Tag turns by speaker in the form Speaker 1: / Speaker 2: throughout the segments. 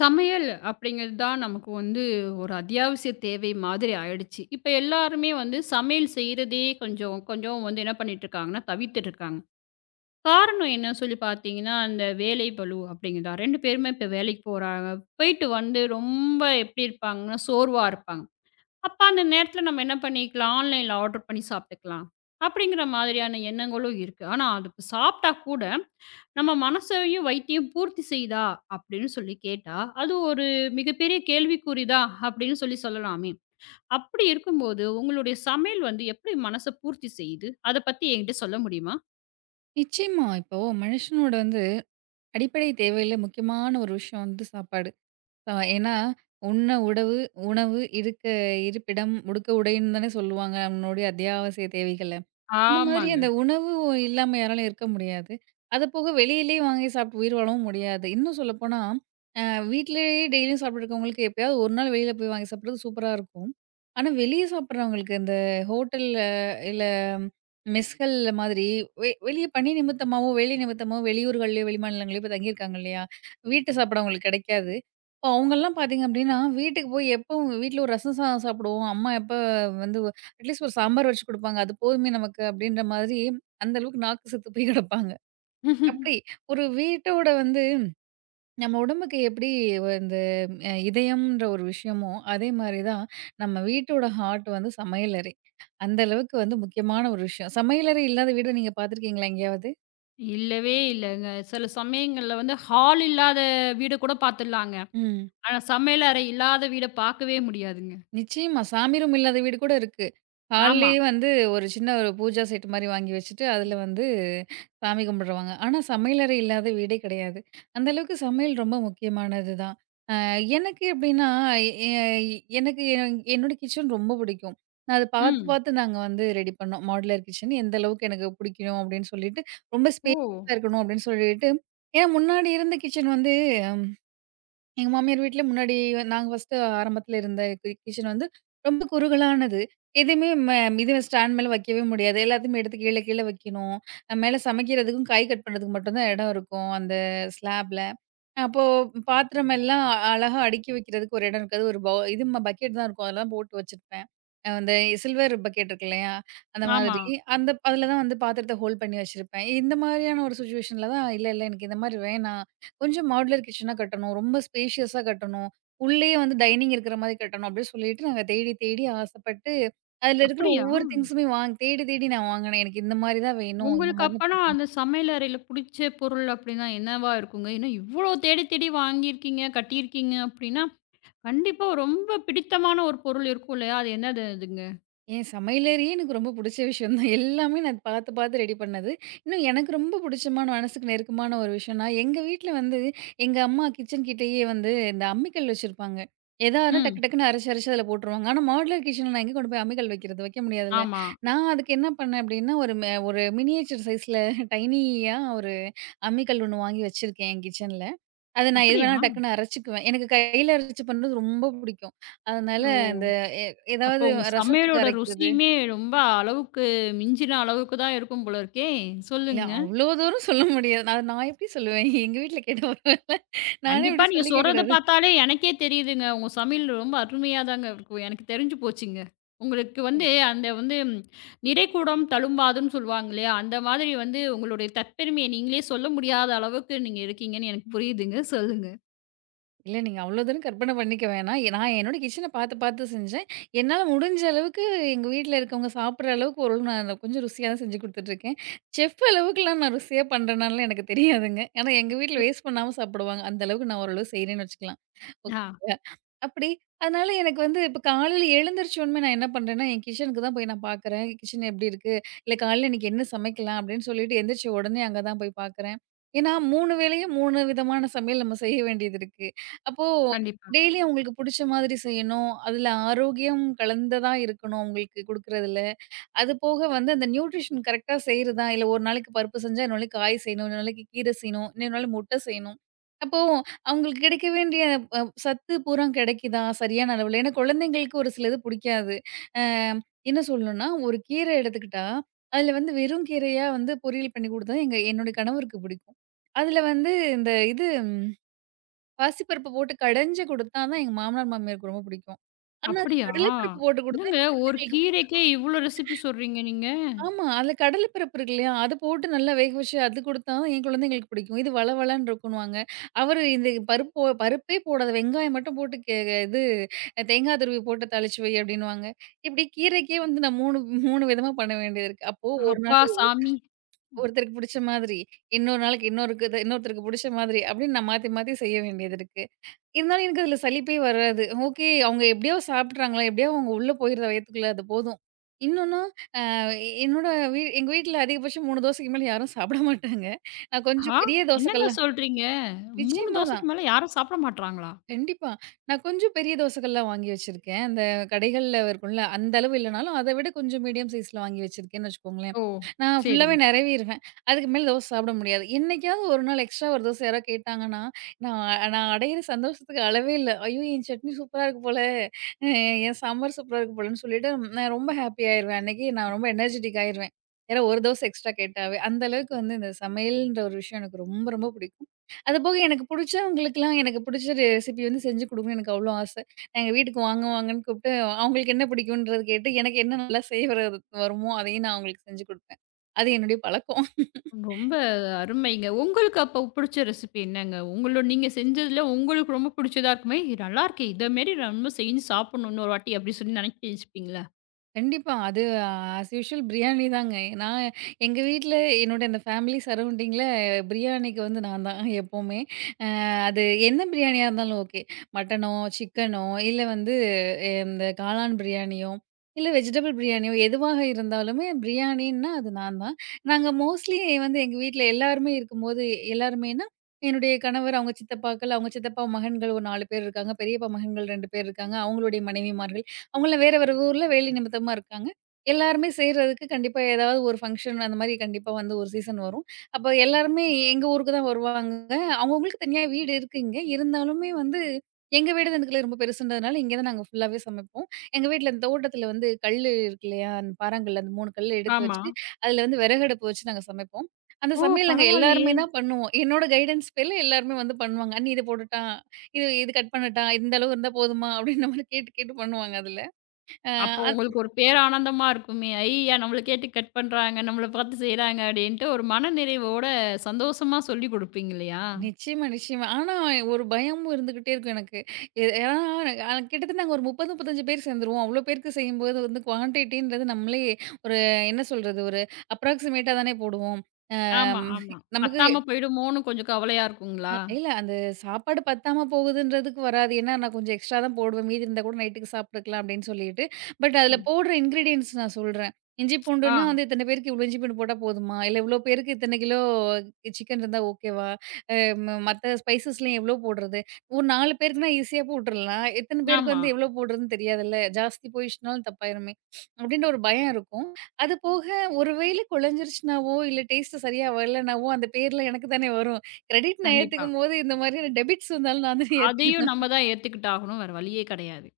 Speaker 1: சமையல் அப்படிங்கிறது தான் நமக்கு வந்து ஒரு அத்தியாவசிய தேவை மாதிரி ஆயிடுச்சு. இப்ப எல்லாருமே வந்து சமையல் செய்றதே கொஞ்சம் கொஞ்சம் வந்து என்ன பண்ணிட்டு இருக்காங்கன்னா, தவிர்த்துட்டு இருக்காங்க. காரணம் என்ன சொல்லி பார்த்தீங்கன்னா, அந்த வேலை பளு அப்படிங்கிறதா. 2 பேருமே இப்ப வேலைக்கு போறாங்க. போயிட்டு வந்து ரொம்ப எப்படி இருப்பாங்கன்னா, சோர்வா இருப்பாங்க. அப்ப அந்த நேரத்துல நம்ம என்ன பண்ணிக்கலாம், ஆன்லைன்ல ஆர்டர் பண்ணி சாப்பிட்டுக்கலாம். அப்படிங்கிற மாதிரியான எண்ணங்களும் இருக்கு. ஆனா, அது இப்ப சாப்பிட்டா கூட, நம்ம மனசையும், வயித்தையும் பூர்த்தி செய்யுதா? அப்படின்னு சொல்லி கேட்டா, அது ஒரு மிகப்பெரிய கேள்விக்குறிதா அப்படின்னு சொல்லி சொல்லலாமே. அப்படி இருக்கும்போது, உங்களுடைய சமையல் வந்து எப்படி மனச பூர்த்தி செய்யுது? அத பத்தி என்கிட்ட சொல்ல முடியுமா?
Speaker 2: நிச்சயமா. இப்போ மனுஷனோட வந்து அடிப்படை தேவையில முக்கியமான ஒரு விஷயம் வந்து சாப்பாடு. ஏன்னா, "உண்ண உடவு, உணவு, இருக்க இருப்பிடம், உடுக்க உடைன்னு" தானே சொல்லுவாங்க நம்மளுடைய அத்தியாவசிய தேவைகள். அந்த மாதிரி
Speaker 1: ஆமாங்க.
Speaker 2: அந்த உணவு இல்லாம யாராலும் இருக்க முடியாது. அது போக வெளியிலேயே வாங்கி சாப்பிட்டு உயிர் வாழவும் முடியாது. இன்னும் சொல்லப்போனா, அ வீட்லயே டெய்லியும் சாப்பிட்டு இருக்கவங்களுக்கு எப்பயாவது ஒரு நாள் வெளியில போய் வாங்கி சாப்பிடுறது சூப்பரா இருக்கும். ஆனா, வெளிய சாப்பிடுறவங்களுக்கு இந்த ஹோட்டல்ல இல்ல மெஸ்கள்ல மாதிரி வெளிய பணி நிமித்தமாவோ, வேலை நிமித்தமாவோ வெளியூர்கள்லயோ, வெளிமாநிலங்கள்லயோ இப்ப தங்கியிருக்காங்க இல்லையா? வீட்டு சாப்பாடு அவங்களுக்கு கிடைக்காது. இப்போ அவங்கலாம் பார்த்தீங்க அப்படின்னா, வீட்டுக்கு போய் எப்போ வீட்ல ஒரு ரசம் சாதம் சாப்பிடுவோம். அம்மா எப்போ வந்து அட்லீஸ்ட் ஒரு சாம்பார் வச்சு குடுப்பாங்க. அது போதுமே நமக்கு அப்டின்ற மாதிரி, அந்த அளவுக்கு நாக்கு செத்து போய் கிடப்பாங்க. அப்படி ஒரு வீட்டோட வந்து நம்ம உடம்புக்கு எப்படி இந்த இதயம்ன்ற ஒரு விஷயமோ, அதே மாரி தான் நம்ம வீட்டோட ஹார்ட் வந்து சமையலறை. அந்த அளவுக்கு வந்து முக்கியமான ஒரு விஷயம். சமையலறை இல்லாத வீட நீங்க பார்த்துருக்கீங்களா எங்கேயாவது?
Speaker 1: இல்லவே இல்லங்க. சில சமயங்கள்ல வந்து ஹால் இல்லாத வீடு கூட பாத்துடலாங்க.
Speaker 2: ம்.
Speaker 1: ஆனா, சமையலறை இல்லாத வீட பாக்கவே முடியாதுங்க.
Speaker 2: நிச்சயமா. சாமி ரூம் இல்லாத வீடு கூட இருக்கு.
Speaker 1: ஆமா.
Speaker 2: ஹால்லயே வந்து ஒரு சின்ன ஒரு பூஜா செட் மாரி வாங்கி வச்சுட்டு, அதுல வந்து சாமி கும்பிடுவாங்க. ஆனா, சமையலறை இல்லாத வீடே கிடையாது. அந்த அளவுக்கு சமையல் ரொம்ப முக்கியமானது தான். அ எனக்கு எப்படின்னா, எ எ- எனக்கு என்- என்னோட கிச்சன் ரொம்ப பிடிக்கும். நான் அத பார்த்து,
Speaker 1: ம்.
Speaker 2: பார்த்து நாங்க வந்து ரெடி பண்ணோம். மாடுலர் கிச்சன் எந்த அளவுக்கு எனக்கு பிடிக்கணும் அப்படின்னு சொல்லிட்டு, ரொம்ப
Speaker 1: ஓ!
Speaker 2: ஸ்பேஸா இருக்கணும் அப்படின்னு சொல்லிட்டு ஏன்னா முன்னாடி இருந்த கிச்சன் வந்து எங்க மாமியார் வீட்ல முன்னாடி நாங்க ஃபர்ஸ்ட்டு ஆரம்பத்துல இருந்த கிச்சன் வந்து ரொம்ப குறுகலானது. எதையுமே இது ஸ்டாண்ட் மேல வைக்கவே முடியாது. எல்லாத்தையுமே எடுத்து கீழ கீழ வைக்கணும். மேல சமைக்கிறதுக்கும், காய் கட் பண்றதுக்கு மட்டும் தான் இடம் இருக்கும். அந்த ஸ்லாப்ல. அப்போ பாத்திரம் எல்லாம் அழகா அடுக்கி வைக்கிறதுக்கு ஒரு இடம் இருக்காது. ஒரு பவு இது பக்கெட் தான் இருக்கும். அதெல்லாம் போட்டு வச்சிருப்பேன். அந்த சில்வர் பக்கெட் இருக்கு இல்லையா? அந்த
Speaker 1: ஆமா.
Speaker 2: மாதிரி. அந்த அதில தான் வந்து பாத்திரத்த ஹோல்ட் பண்ணி வச்சிருப்பேன். இந்த மாதிரியான ஒரு சிச்சுவேஷன்ல தான், "இல்ல, இல்ல எனக்கு இந்த மாதிரி வேணாம். கொஞ்சம் மாடுலர் கிச்சனா கட்டணும். ரொம்ப ஸ்பேஷியஸா கட்டணும். உள்ளேயே வந்து டைனிங் இருக்கிற மாதிரி கட்டணும்." அப்படின்னு சொல்லிட்டு நாங்க தேடி, தேடி ஆசைப்பட்டு, அதில இருக்கிற
Speaker 1: அப்படியா?
Speaker 2: ஒவ்வொரு திங்ஸுமே தேடி, தேடி நான் வாங்கினேன். எனக்கு இந்த மாதிரி தான் வேணும். இந்த
Speaker 1: உங்களுக்கு
Speaker 2: மாதிரி
Speaker 1: அப்பனா அந்த சமையல் அறையில புடிச்ச பொருள் அப்படின்னா என்னவா இருக்குங்க? ஏன்னா இவ்வளோ தேடி தேடி வாங்கியிருக்கீங்க, கட்டியிருக்கீங்க அப்படின்னா, கண்டிப்பா ரொம்ப பிடித்தமான ஒரு பொருள் இருக்கும் இல்லையா? அது என்னது அதுங்க?
Speaker 2: என் சமையலறையே எனக்கு ரொம்ப புடிச்ச விஷயம் தான். எல்லாமே நான் பாத்து, பாத்து ரெடி பண்ணது. இன்னும் எனக்கு ரொம்ப புடிச்சமான, மனசுக்கு நெருக்கமான ஒரு விஷயம்னா, எங்க வீட்ல வந்து எங்க அம்மா கிச்சன் கிட்டயே வந்து இந்த அம்மிக்கல் வச்சிருப்பாங்க. எதானா
Speaker 1: ம்.
Speaker 2: டக்கு டக்குன்னு அரச்சு, அரச்சு அதில போட்டுருவாங்க. ஆனா மாடுலர் கிச்சன்ல நான் எங்க கொண்டு போய் அம்மிக்கல் வைக்கிறது? வைக்க முடியாதுல்ல.
Speaker 1: ஆமா.
Speaker 2: நான் அதுக்கு என்ன பண்ணேன் அப்டின்னா, ஒரு மினியேச்சர் சைஸ்ல டைனியா ஒரு அம்மிக்கல் ஒண்ணு வாங்கி வச்சிருக்கேன் என் கிச்சன்ல. அத நான் எது வேணா
Speaker 1: அப்படியா?
Speaker 2: டக்குன்னு அரச்சுக்குவேன். எனக்கு கையில அரச்சு பண்றது ரொம்ப புடிக்கும். அதனால
Speaker 1: ஓ!
Speaker 2: இந்த எ
Speaker 1: அப்போ
Speaker 2: ஏதாவது
Speaker 1: உங்க
Speaker 2: ரசத்துக்கு
Speaker 1: சமையலோட
Speaker 2: அரைக்கிறது
Speaker 1: ருசியுமே ரொம்ப அளவுக்கு மிஞ்சின அளவுக்கு தான் இருக்கும் போல இருக்கே!
Speaker 2: இல்ல
Speaker 1: சொல்லுங்க.
Speaker 2: அவ்ளோ தூரம் சொல்ல முடியாது. அது நான் எப்படி சொல்லுவேன்? எங்க வீட்ல கேட்டா வருவாங்கல்ல. நானே
Speaker 1: கண்டிப்பா.
Speaker 2: இப்படி
Speaker 1: நீங்க
Speaker 2: சொல்லிக்க
Speaker 1: சொல்றத
Speaker 2: கூடாது.
Speaker 1: பார்த்தாலே எனக்கே தெரியுதுங்க. உங்க சமையல் ரொம்ப அருமையா தாங்க இருக்கும். எனக்கு தெரிஞ்சு போச்சுங்க. உங்களுக்கு வந்து அந்த வந்து "நிறைகுடம் தளும்பாதுன்னு" சொல்லுவாங்க இல்லையா? அந்த மாதிரி வந்து உங்களுடைய தற்பெருமைய நீங்களே சொல்ல முடியாத அளவுக்கு நீங்க இருக்கீங்கன்னு எனக்கு புரியுதுங்க. சொல்லுங்க.
Speaker 2: இல்ல நீங்க அவ்ளோ தூரம் கற்பனை பண்ணிக்க வேணாம். நான் என்னோட கிச்சன பார்த்து, பார்த்து செஞ்சேன். என்னால முடிஞ்ச அளவுக்கு எங்க வீட்ல இருக்கவங்க சாப்பிடுற அளவுக்கு ஓரளவு நான் கொஞ்சம் ருசியா தான் செஞ்சு குடுத்துட்டுருக்கேன். செஃப் அளவுக்குலாம் நான் ருசியா பண்றேனான்லாம் எனக்கு தெரியாதுங்க. ஆனா எங்க வீட்ல வேஸ்ட் பண்ணாம சாப்பிடுவாங்க. அந்த அளவுக்கு நான் ஓரளவு செய்றேன்னு வச்சுக்கலாம்.
Speaker 1: ஆ
Speaker 2: ஓகேங்க. அப்படி அதனால எனக்கு வந்து இப்ப காலையில எழுந்திரிச்ச உடனே நான் என்ன பண்றேன்னா, என் கிச்சனுக்கு தான் போய் நான் பார்க்குறேன். கிச்சன் எப்படி இருக்கு? இல்ல காலையில இன்னைக்கு என்ன சமைக்கலாம்? அப்படின்னு சொல்லிட்டு எந்திரிச்ச உடனே அங்க தான் போய் பார்க்குறேன். ஏன்னா 3 வேளையும் 3 விதமான சமையல் நம்ம செய்ய வேண்டியது இருக்கு. அப்போ
Speaker 1: கண்டிப்பா.
Speaker 2: டெய்லியும் அவங்களுக்கு புடிச்ச மாதிரி செய்யணும். அதுல ஆரோக்கியம் கலந்ததா இருக்கணும் அவங்களுக்கு குடுக்குறதுல. அது போக வந்து அந்த நியூட்ரிஷன் கரெக்ட்டா செய்றதா, இல்ல ஒரு நாளைக்கு பருப்பு செஞ்சா, இன்னொரு நாளைக்கு காய் செய்யணும், இன்னொரு நாளைக்கு கீரை செய்யணும், இன்னொரு நாள் முட்டை செய்யணும். அப்போ அவங்களுக்கு கிடைக்க வேண்டிய சத்து பூரா கிடைக்குதா சரியான அளவுல? ஏன்னா குழந்தைங்களுக்கு ஒரு சிலது புடிக்காது. அ என்ன சொல்லணும்னா, ஒரு கீரை எடுத்துக்கிட்டா, அதில வந்து வெறும் கீரையா வந்து பொரியல் பண்ணி குடுத்தா எங்க என்னுடைய கணவருக்கு பிடிக்கும். அதில வந்து இந்த பாசிப்பருப்பு போட்டு கடைஞ்சு குடுத்தா தான் எங்க மாமனார், மாமியாருக்கு ரொம்ப பிடிக்கும். ஆனா அதில
Speaker 1: அப்படியா?
Speaker 2: கடலை பருப்பு போட்டு குடுத்தா
Speaker 1: என்னங்க ஒரு கீரைக்கே இவ்ளோ ரெசிபி சொல்றீங்க நீங்க?
Speaker 2: ஆமா. அதுல கடலைப்பருப்பு இருக்கு இல்லையா? அது போட்டு நல்லா வேக வச்சு அது குடுத்தா என் குழந்தைங்களுக்கு பிடிக்கும். இது வழவழன்னு இருக்குன்னுவாங்க. அவரு இந்த பருப்பே போடாத வெங்காயம் மட்டும் போட்டு இது தேங்கா துருவி போட்டு தாளிச்சு வை அப்டின்னுவாங்க. இப்டி கீரைக்கே வந்து நான் 3 3 விதமா பண்ண வேண்டியது இருக்கு. அப்போ ஒரு
Speaker 1: அப்பா
Speaker 2: நாள்
Speaker 1: சாமி!
Speaker 2: ஒருத்தருக்கு பிடிச்ச மாதிரி, இன்னொரு நாளைக்கு இன்னொருத்தருக்கு பிடிச்ச மாதிரி அப்டின்னு நான் மாத்தி மாத்தி செய்ய வேண்டியது இருக்கு. இருந்தாலும் எனக்கு அதுல சலிப்பே வராது. ஓகே அவங்க எப்டியோ சாப்பிட்றாங்களா? எப்டியோ அவங்க உள்ள போயிருதா வயித்துக்குள்ள அது போதும். இன்னொன்னு எ- என்னோட வீ எங்க வீட்ல அதிகபட்சம் 3 தோசைக்கு மேல யாரும் சாப்பிட மாட்டாங்க. நான்
Speaker 1: ஆ
Speaker 2: கொஞ்சம் பெரிய
Speaker 1: என்னங்க
Speaker 2: தோசைகள்லாம்
Speaker 1: சொல்றீங்க? 3
Speaker 2: நிச்சயமா தான்.
Speaker 1: தோசைக்கு மேல யாரும் சாப்பிட மாட்றாங்களா?
Speaker 2: கண்டிப்பா. நான் கொஞ்சம் பெரிய தோசைகள்லாம் வாங்கி வச்சிருக்கேன். அந்த கடைகள்ல இருக்கும்ல, அந்த அளவு இல்லனாலும், அத விட கொஞ்சம் மீடியம் சைஸ்ல வாங்கி வச்சிருக்கேன்னு வச்சுக்கோங்களேன்.
Speaker 1: ஓ!
Speaker 2: நான் ஃபுல்லாவே
Speaker 1: சரிங்க.
Speaker 2: நெரவிருவேன். அதுக்கு மேல தோசை சாப்பிட முடியாது. என்னைக்காவது ஒரு நாள் எக்ஸ்ட்ரா ஒரு தோசை யாராவது கேட்டாங்கன்னா, நான் அடையிற சந்தோஷத்துக்கு அளவே இல்ல. ஐயோ! என் சட்னி சூப்பரா இருக்கு போல, அ என் சாம்பார் சூப்பரா இருக்கு போலன்னு சொல்லிட்டு நான் ரொம்ப ஹாப்பி ஆயிருவேன். அன்னைக்கு நான் ரொம்ப எனர்ஜெடிக் ஆயிருவேன். யாரோ ஒரு தோசை எக்ஸ்ட்ரா கேட்டாவே. அந்த அளவுக்கு வந்து இந்த சமையல்ன்ற ஒரு விஷயம் எனக்கு ரொம்ப ரொம்ப பிடிக்கும். அதுபோக எனக்கு புடிச்சவங்களுக்குலாம் எனக்கு புடிச்ச ரெசிபி வந்து செஞ்சு குடுக்கணும்னு எனக்கு அவ்ளோ ஆசை. எங்க வீட்டுக்கு வாங்க வாங்கன்னு கூப்பிட்டு, அவங்களுக்கு என்ன பிடிக்கும்ன்றத கேட்டு, எனக்கு என்ன நல்லா செய்ய வருமோ, அதையும் நான் அவங்களுக்கு செஞ்சு குடுப்பேன். அது என்னுடைய பழக்கம்.
Speaker 1: ரொம்ப அருமைங்க. உங்களுக்கு அப்ப புடிச்ச ரெசிபி என்னங்க? உங்களோ நீங்க செஞ்சதுல உங்களுக்கு ரொம்ப புடிச்சதா இருக்குமே, "இது நல்லாயிருக்கே. இத மாரி நம்ம செஞ்சு சாப்பிடணும் இன்னொரு வாட்டி." அப்படி சொல்லி நெனச்சு வச்சுப்பீங்களா?
Speaker 2: கண்டிப்பா. அது ஆஸ் யூசுவல் பிரியாணி தாங்க. நான் எங்க வீட்ல என்னோட இந்த ஃபேமிலி சரவுண்டிங்கில பிரியாணிக்கு வந்து நான் தான் எப்பவுமே. அ அது என்ன பிரியாணியா இருந்தாலும் ஓகே. மட்டனோ, சிக்கனோ இல்ல வந்து இந்த காளான் பிரியாணியோ, இல்ல வெஜிடபிள் பிரியாணியோ எதுவாக இருந்தாலுமே பிரியாணின்னா அது நான் தான். நாங்க மோஸ்ட்லி வந்து எங்க வீட்ல எல்லாருமே இருக்கும்போது எல்லாருமேன்னா, என்னுடைய கணவர், அவங்க சித்தப்பாக்கள், அவங்க சித்தப்பா மகன்கள் ஒரு 4 பேர் இருக்காங்க. பெரியப்பா மகன்கள் 2 பேர் இருக்காங்க. அவங்களுடைய மனைவிமார்கள். அவங்கலாம் வேற, வேற ஊர்ல வேலை நிமித்தமா இருக்காங்க. எல்லாருமே சேர்றதுக்கு கண்டிப்பா ஏதாவது ஒரு ஃபங்ஷன் அந்த மாரி கண்டிப்பா வந்து ஒரு சீசன் வரும். அப்ப எல்லாருமே எங்க ஊருக்கு தான் வருவாங்க. அவங்கவங்களுக்கு தனியா வீடு இருக்கு இங்க. இருந்தாலுமே வந்து எங்க வீடு தான் இதுக்குள்ள ரொம்ப பெருசுன்றதுனால இங்க தான் நாங்க ஃபுல்லாவே சமைப்போம். எங்க வீட்ல இந்த தோட்டத்தில வந்து கல்லு இருக்கு இல்லையா? அந்த பாறாங்கல் அந்த 3 கல்ல எடுத்து
Speaker 1: ஆமா.
Speaker 2: வச்சுட்டு, அதில வந்து விறகடுப்பு வச்சு நாங்க சமைப்போம். அந்த
Speaker 1: ஓ!
Speaker 2: சமையல் நாங்க எல்லாருமே
Speaker 1: பரவாயில்லையே.
Speaker 2: தான் பண்ணுவோம். என்னோட கைடன்ஸ் பேர்ல எல்லாருமே வந்து பண்ணுவாங்க. "அண்ணி இது போடட்டா? இது இது கட் பண்ணட்டா? இந்த அளவு இருந்தா போதுமா?" அப்படின்ற மாரி கேட்டு கேட்டு பண்ணுவாங்க அதுல.
Speaker 1: அப்போ
Speaker 2: அ அத்
Speaker 1: உங்களுக்கு ஒரு பேரானந்தமா இருக்குமே. "ஐய்ய! நம்மள கேட்டு கட் பண்றாங்க. நம்மள பார்த்து செய்றாங்க." அப்படின்ட்டு ஒரு மனநிறைவோட சந்தோஷமா சொல்லிக் குடுப்பீங்க இல்லையா?
Speaker 2: நிச்சயமா, நிச்சயமா. ஆனா ஒரு பயமும் இருந்துகிட்டே இருக்கும் எனக்கு. எ ஏன்னா எனக்கு- அ கிட்டத்தட்ட நாங்க ஒரு 30, 35 பேர் சேர்ந்துருவோம். அவ்ளோ பேருக்கு செய்யும்போது வந்து குவான்டிட்டின்றது நம்மளே ஒரு என்ன சொல்றது? ஒரு அப்ராக்ஸிமேட்டா தானே போடுவோம்.
Speaker 1: ஆமா,
Speaker 2: அம்
Speaker 1: ஆமா.
Speaker 2: நமக்கு
Speaker 1: பத்தாம போயிடுமோன்னு கொஞ்சம் கவலையா
Speaker 2: அ
Speaker 1: இருக்குங்களா?
Speaker 2: இல்ல அந்த சாப்பாடு பத்தாம போகுதுன்றதுக்கு வராது. ஏன்னா, நான் கொஞ்சம் எக்ஸ்ட்ரா தான் போடுவேன். மீதி இருந்தா கூட நைட்டுக்கு சாப்ட்டுக்கலாம் அப்டின்னு சொல்லிட்டு. பட் அதுல
Speaker 1: ம்.
Speaker 2: போடுற இன்கிரீடியன்ட்ஸ் நான் சொல்றேன். இஞ்சி
Speaker 1: ஆ.
Speaker 2: பூண்டுன்னா வந்து இத்தன பேருக்கு இவ்ளோ இஞ்சி பூண்டு போட்டா போதுமா? இல்ல இவ்ளோ பேருக்கு இத்தன கிலோ சிக்கன் இருந்தா ஓகேவா? அ ம மத்த ஸ்பைசஸ்லாம் எவ்ளோ போடுறது? ஒரு 4 பேருக்குன்னா ஈஸியா போட்டுறலாம். எத்தன பேருக்கு
Speaker 1: ஆமா.
Speaker 2: வந்து எவ்ளோ போடுறதுன்னு தெரியாதுல்ல. ஜாஸ்தி போயிடுச்சுனாலும் தப்பாயிருமே! அப்டின்ற ஒரு பயம் இருக்கும். அது போக ஒரு வேளை குழஞ்சிருச்சுனாவோ, இல்ல டேஸ்ட்டு சரியா வரலனாவோ அந்த பேர்லாம் எனக்கு தானே வரும். கிரெடிட் நான்
Speaker 1: கண்டிப்பா.
Speaker 2: ஏத்துக்கும்போது இந்த மாதிரியான டெபிட்ஸ் வந்தாலும் நான் வந்து
Speaker 1: அதையும்
Speaker 2: ஏத்துக்க
Speaker 1: நம்ம தான் ஏத்துக்கிட்டாகணும். வேற வழியே கெடையாது.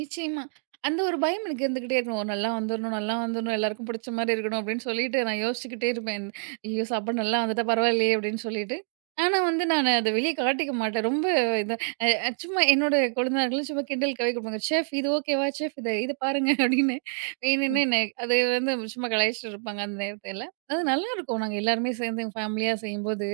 Speaker 2: நிச்சயமா. அந்த ஒரு பயம் எனக்கு இருந்துகிட்டே இருக்கும். "ஓ! நல்லா வந்துரணும், நல்லா வந்துரணும். எல்லாருக்கும் புடிச்ச மாரி இருக்கணும்." அப்படின்னு சொல்லிட்டு நான் யோசிச்சுக்கிட்டே இருப்பேன். "ஐயோ! சாப்பாடு நல்லா வந்துட்டா பரவாயில்லையே!" அப்படின்னு சொல்லிட்டு. ஆனா வந்து நானு அத வெளிய காட்டிக்க மாட்டேன். ரொம்ப இத அ அ சும்மா என்னோட கொழுந்தனார்களும் சும்மா கிண்டலுக்காவே குடுப்பாங்க. "செஃப் இது ஓகேவா? செஃப் இத இத பாருங்க." அப்படின்னு வேணுன்னே
Speaker 1: ம்.
Speaker 2: என்ன அது வந்து சும்மா கலாய்ச்சிட்டு இருப்பாங்க அந்த நேரத்துல. அது நல்லாயிருக்கும். நாங்க எல்லாருமே சேர்ந்து எங்க ஃபேமிலியா செய்யும்போது,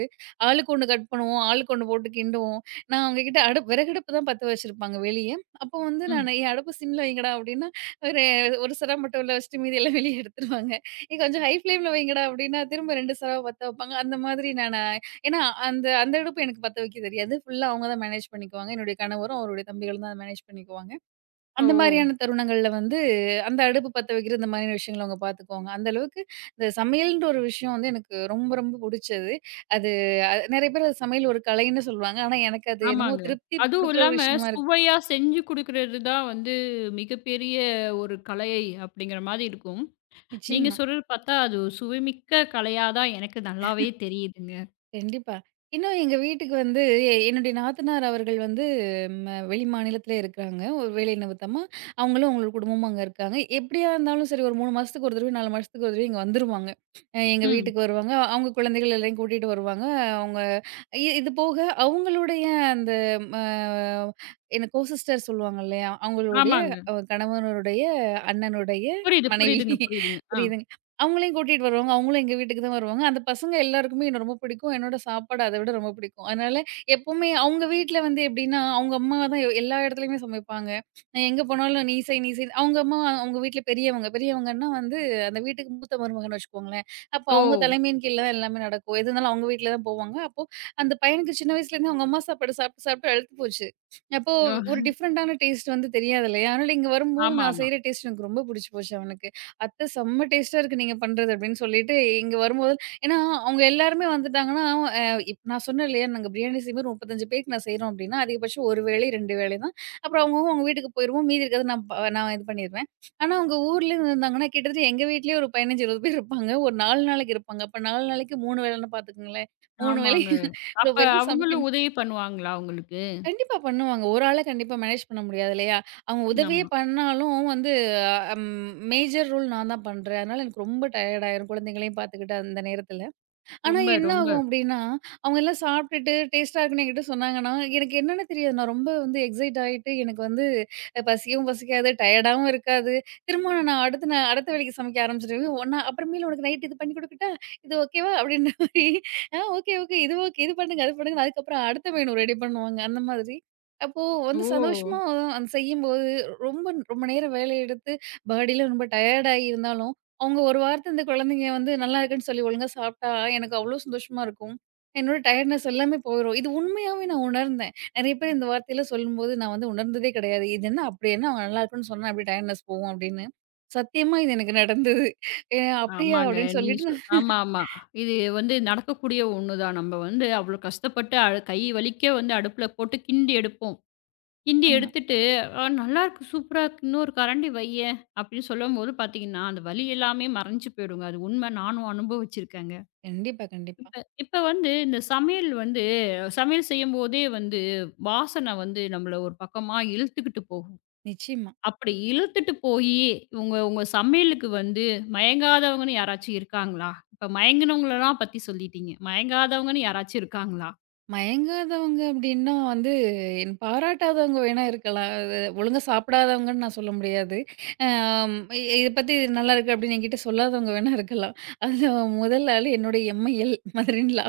Speaker 2: ஆளுக்கு ஒண்ணு கட் பண்ணுவோம், ஆளுக்கு ஒண்ணு போட்டு கிண்டுவோம். நான் அவங்க கிட்ட விறகடுப்பு தான் பத்த வச்சிருப்பாங்க வெளிய. அப்போ வந்து
Speaker 1: ம்.
Speaker 2: நானு, "ஏய் அடுப்பு சிம்ல வைங்கடா" அப்படின்னா, ஒரு ஒரு செரவ மட்டும் உள்ள வச்சுட்டு மீதி எல்லாம் வெளிய எடுத்துருவாங்க. "ஏய் கொஞ்சம் ஹை ஃப்ளேம்ல வைங்கடா" அப்படின்னா, திரும்ப 2 செரவ பத்த வைப்பாங்க. அந்த மாதிரி நானு ஏன்னா அந்த அந்த அடுப்பு எனக்கு பத்த வைக்க தெரியாது. ஃபுல்லா அவங்க தான் மேனேஜ் பண்ணிக்குவாங்க. என்னுடைய கணவரும், அவருடைய தம்பிகளும் தான் மேனேஜ் பண்ணிக்குவாங்க.
Speaker 1: ஓ!
Speaker 2: அந்த மாரியான தருணங்கள்ல வந்து அந்த அடுப்பு பத்த வைக்கிற இந்த மாரியான விஷயங்கள அவங்க பாத்துக்குவாங்க. அந்த அளவுக்கு இந்த சமையல்ன்ற ஒரு விஷயம் வந்து எனக்கு ரொம்ப ரொம்ப புடிச்சது. அது நெறைய பேர் அது சமையல் ஒரு கலைன்னு சொல்லுவாங்க. ஆனா எனக்கு அது என்னமோ
Speaker 1: ஆமாங்க.
Speaker 2: திருப்தி
Speaker 1: அதுவும்
Speaker 2: குடுக்குற ஒரு
Speaker 1: இல்லாம
Speaker 2: விஷயமா இருக்கு.
Speaker 1: சுவையா செஞ்சு குடுக்குறது தான் வந்து மிகப்பெரிய ஒரு கலை அப்படிங்கிற மாரி இருக்கும். நீங்க
Speaker 2: நிச்சயமா.
Speaker 1: சொல்றது பார்த்தா அது ஒரு சுவைமிக்க கலையா தான் எனக்கு நல்லாவே தெரியுதுங்க.
Speaker 2: கண்டிப்பா. இன்னும் எங்க வீட்டுக்கு வந்து என்னுடைய நாத்தனார் அவர்கள் வந்து வெளிமாநிலத்தில இருக்கிறாங்க. ஒரு வேலை நிமித்தமா அவங்களும் அவங்களோட குடும்பமும் அங்க இருக்காங்க. எப்படியா இருந்தாலும் சரி ஒரு 3 மாசத்துக்கு ஒரு தடவை, 4 மாசத்துக்கு ஒரு தடவை இங்க வந்துருவாங்க. எங்க
Speaker 1: ம்.
Speaker 2: வீட்டுக்கு வருவாங்க. அவங்க குழந்தைகள் எல்லாரையும் கூட்டிட்டு வருவாங்க. அவங்க இது போக அவங்களுடைய அந்த ம என்ன கோ சிஸ்டர் சொல்லுவாங்க இல்லையா? அவங்களுடைய
Speaker 1: ஆமாங்க.
Speaker 2: கணவனுடைய அண்ணனுடைய
Speaker 1: புரியுது,
Speaker 2: மனைவி
Speaker 1: புரியுதுங்க, புரியுதுங்க. ஆ.
Speaker 2: புரியுதுங்களா? அவங்களையும் கூட்டிட்டு வருவாங்க. அவங்களும் எங்க வீட்டுக்கு தான் வருவாங்க. அந்த பசங்க எல்லாருக்குமே என்ன ரொம்ப பிடிக்கும். என்னோட சாப்பாடு அத விட ரொம்ப பிடிக்கும். அதனால எப்பவுமே அவங்க வீட்ல வந்து எப்படின்னா, அவங்க அம்மா தான் எல்லா இடத்துலயுமே சமைப்பாங்க. நான் எங்க போனாலும் "நீ செய், நீ செய்" அவங்க அம்மா அவங்க வீட்ல பெரியவங்க. பெரியவங்கன்னா வந்து அந்த வீட்டுக்கு மூத்த மருமகன்னு வச்சுக்கோங்களேன். அப்போ
Speaker 1: ஓ!
Speaker 2: அவங்க தலைமையின் கீழ தான் எல்லாமே நடக்கும். எது இருந்தாலும் அவங்க வீட்ல தான் போவாங்க. அப்போ அந்த பையனுக்கு சின்ன வயசுலேருந்து அவங்க அம்மா சாப்பாடு சாப்பிட்டு சாப்பிட்டு அலுத்து போச்சு. அப்போ ஒரு
Speaker 1: ஓ!
Speaker 2: டிஃப்ரெண்டான டேஸ்ட் வந்து தெரியாது இல்லையா? அதனால இங்க வரும்போது
Speaker 1: ஆமா,
Speaker 2: நான்
Speaker 1: ஆமா.
Speaker 2: செய்ற டேஸ்ட் எனக்கு ரொம்ப பிடிச்சு போச்சு அவனுக்கு. "அத்தை செம்ம டேஸ்ட்டா இருக்கு நீங்க பண்றது" அப்படின்னு சொல்லிட்டு இங்க வரும்போது ஏன்னா அவங்க எல்லாருமே வந்துட்டாங்கன்னா, அ இப் நான் சொன்னேன் இல்லையா, நாங்க பிரியாணி செய்யும்போது 35 பேருக்கு நான் செய்றோம் அப்படின்னா, அதிகபட்சம் 1 வேளை, 2 வேளை தான். அப்புறம் அவங்கவங்க அவங்க வீட்டுக்கு போயிருவோம். மீதி இருக்கிறத நான் இது பண்ணிருவேன். ஆனா அவங்க ஊர்ல இருந்து இருந்தாங்கன்னா, கிட்டத்தட்ட எங்க வீட்லயே ஒரு 15, 20 பேர் இருப்பாங்க. ஒரு 4 நாளைக்கு இருப்பாங்க. அப்ப 4 நாளைக்கு 3 வேளைன்னா பாத்துக்கங்களேன். 3 வேளை
Speaker 1: ஆமாங்க.
Speaker 2: இவ்ளோ
Speaker 1: அப்ப
Speaker 2: பேருக்கு
Speaker 1: அவங்களும்
Speaker 2: சமைக்கணும்.
Speaker 1: உதவி பண்ணுவாங்களா உங்களுக்கு?
Speaker 2: கண்டிப்பா பண்ணுவாங்க. ஒரு ஆள கண்டிப்பா மேனேஜ் பண்ண முடியாது இல்லையா? அவங்க உதவியே
Speaker 1: ஆமா.
Speaker 2: பண்ணாலும் வந்து அ அம் மேஜர் ரோல் நான் தான் பண்றேன். அதனால எனக்கு ரொம்ப டயர்ட் ஆயிரும் குழந்தைங்களையும் பார்த்துக்கிட்டு அந்த நேரத்தில. ஆனா
Speaker 1: ரொம்ப,
Speaker 2: என்ன
Speaker 1: ரொம்ப.
Speaker 2: ஆகும் அப்டின்னா, அவங்க எல்லாம் சாப்ட்டுட்டு டேஸ்ட்டா இருக்குன்னு என்கிட்ட சொன்னாங்கன்னா, எனக்கு என்னன்னு தெரியாது. நான் ரொம்ப வந்து எக்ஸைட் ஆயிட்டு எனக்கு வந்து பசிக்கவும் பசிக்காது, டயர்டாவும் இருக்காது. திரும்ப நான் அடுத்த வேலைக்கு சமைக்க ஆரம்பிச்சுடுவேன். ஒண்ணா அப்புறமேலு உனக்கு நைட் இது பண்ணி குடுக்கட்டா? இது ஓகேவா? அப்டின்ற மாரி ஓகே, ஓகே. இது ஓகே. இது பண்ணுங்க, அது பண்ணுங்க. அதுக்கப்புறம் அடுத்த மெனு ரெடி பண்ணுவாங்க. அந்த மாதிரி. அப்போ வந்து சந்தோஷமா
Speaker 1: ஓ!
Speaker 2: செய்யும்போது ரொம்ப ரொம்ப நேரம் வேலை எடுத்து பாடிலாம் ரொம்ப டயர்ட் ஆகி இருந்தாலும் அவங்க ஒரு வாரத்து இந்த குழந்தைங்க வந்து நல்லா இருக்குன்னு சொல்லி ஒழுங்கா சாப்பிட்டா, எனக்கு அவ்ளோ சந்தோஷமா இருக்கும். என்னோட டயர்ட்னஸ் எல்லாமே போயிரும். இது உண்மையாவே நான் உணர்ந்தேன். நெறைய பேர் இந்த வார்த்தையெல்லாம் சொல்லும்போது நான் வந்து உணர்ந்ததே கிடையாது. இது என்ன அப்படி என்ன அவங்க நல்லா இருக்குன்னு சொன்னா எப்படி டயர்ட்னஸ் போகும் அப்படின்னு. சத்தியமா இது எனக்கு நடந்தது. "ஏ அப்படியா?"
Speaker 1: ஆமாங்க.
Speaker 2: அப்படின்னு
Speaker 1: நீங்க
Speaker 2: சொல்லிட்டு
Speaker 1: சொ
Speaker 2: நான்
Speaker 1: ஆமா, ஆமா. இது வந்து நடக்கக்கூடிய ஒண்ணுதான். நம்ம வந்து அவ்ளோ கஷ்டப்பட்டு கை வலிக்க வந்து அடுப்புல போட்டு கிண்டி எடுப்போம். கிண்டி
Speaker 2: ஆமா.
Speaker 1: எடுத்துட்டு, நல்லாயிருக்கு, சூப்பரா இருக்கு. இன்னொரு கரண்டி வையேன்" அப்படின்னு சொல்லும்போது பார்த்தீங்கன்னா, அந்த வலி எல்லாமே மறைஞ்சு போயிடுங்க. அது உண்ம. நானும் அனுபவிச்சிருக்கேங்க.
Speaker 2: கண்டிப்பா, கண்டிப்பா.
Speaker 1: இப்ப இப்ப வந்து இந்த சமையல் வந்து சமையல் செய்யும்போதே வந்து வாசனை வந்து நம்மள ஒரு பக்கமா இழுத்துக்கிட்டு போகும்.
Speaker 2: நிச்சயமா.
Speaker 1: அப்படி இழுத்துட்டு போயி, உங்க உங்க சமையலுக்கு வந்து மயங்காதவங்கன்னு யாராச்சும் இருக்காங்களா? இப்ப மயங்குனவங்களலாம் பத்தி சொல்லிட்டீங்க. மயங்காதவங்கன்னு யாராச்சும் இருக்காங்களா?
Speaker 2: மயங்காதவங்க அப்படின்னா வந்து, என் பாராட்டாதவங்க வேணா இருக்கலாம். அது ஒழுங்கா சாப்பிடாதவங்கன்னு நான் சொல்ல முடியாது. அம் இ இத பத்தி நல்லாயிருக்கு அப்படின்னு என்கிட்ட சொல்லாதவங்க வேணா இருக்கலாம். அதுல முதல் ஆளு என்னுடைய எம்ஐஎல் மதர் இன் லா.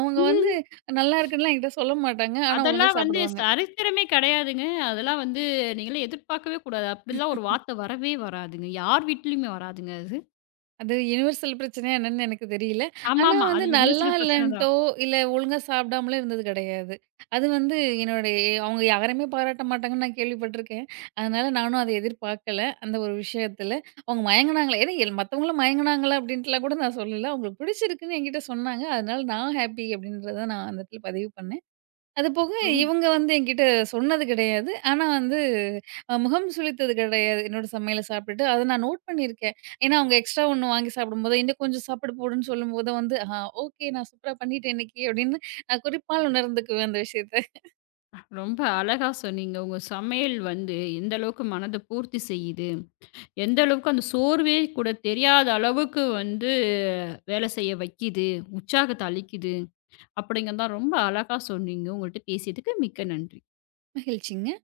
Speaker 2: அவங்க வந்து நல்லாயிருக்குன்லாம் என்கிட்ட சொல்ல மாட்டாங்க. ஆனா ஒழுங்கா
Speaker 1: அதெல்லாம் வந்து
Speaker 2: சாப்பிடுவாங்க.
Speaker 1: சரித்திரமே கிடையாதுங்க. அதெல்லாம் வந்து நீங்கலாம் எதிர்பார்க்கவே கூடாது. அப்படிலாம் ஒரு வார்த்தை வரவே வராதுங்க. யார் வீட்லயுமே வராதுங்க அது.
Speaker 2: அது யுனிவர்சல் பிரச்சனையா என்னன்னு எனக்கு தெரியல. ஆனா
Speaker 1: ஆமாமா.
Speaker 2: வந்து
Speaker 1: அது
Speaker 2: நல்லா
Speaker 1: யுனிவர்சல் பிரச்சனை
Speaker 2: இல்லன்ட்டோ,
Speaker 1: தான்.
Speaker 2: இல்ல ஒழுங்கா சாப்பிடாமலோ இருந்தது கிடையாது. அது வந்து என்னுடைய அவங்க யாருமே பாராட்ட மாட்டாங்கன்னு நான் கேள்விப்பட்டுருக்கேன். அதனால நானும் அத எதிர்பார்க்கல. அந்த ஒரு விஷயத்துல. அவங்க மயங்குனாங்களா ஏன்னா எல் மத்தவங்களும் மயங்குனாங்களா அப்படின்ட்டுலாம் கூட நான் சொல்லல. அவங்களுக்கு பிடிச்சிருக்குன்னு என்கிட்ட சொன்னாங்க. அதனால நான் ஹேப்பி அப்படின்றத நான் அந்த இடத்துல பதிவு பண்ணேன். அது போக
Speaker 1: ரொம்
Speaker 2: இவங்க வந்து என்கிட்ட சொன்னது கிடையாது. ஆனா வந்து முகம் சுளித்தது கிடையாது. என்னோட சமையல சாப்பிட்டுட்டு அத நான் நோட் பண்ணியிருக்கேன். ஏன்னா, அவங்க எக்ஸ்ட்ரா ஒண்ணு வாங்கி சாப்பிடும்போது, "இன்னும் கொஞ்சம் சாப்பாடு போடுன்னு" சொல்லும்போது வந்து, "ஆ ஓகே நான் சூப்பரா பண்ணிட்டேன் இன்னைக்கு" அப்படின்னு நான் குறிப்பால் உணர்ந்துக்குவேன் அந்த விஷயத்த.
Speaker 1: ரொம்ப அழகா சொன்னீங்க. உங்க சமையல் வந்து எந்த அளவுக்கு மனத பூர்த்தி செய்யுது. எந்த அளவுக்கு அந்த சோர்வே கூட தெரியாத அளவுக்கு வந்து வேலை செய்ய வைக்கிது, உற்சாகத்த அளிக்கிது, அப்படிங்கிறதான் ரொம்ப அழகா சொன்னீங்க. உங்கள்ட்ட பேசியதுக்கு மிக்க நன்றி.
Speaker 2: மகிழ்ச்சிங்க.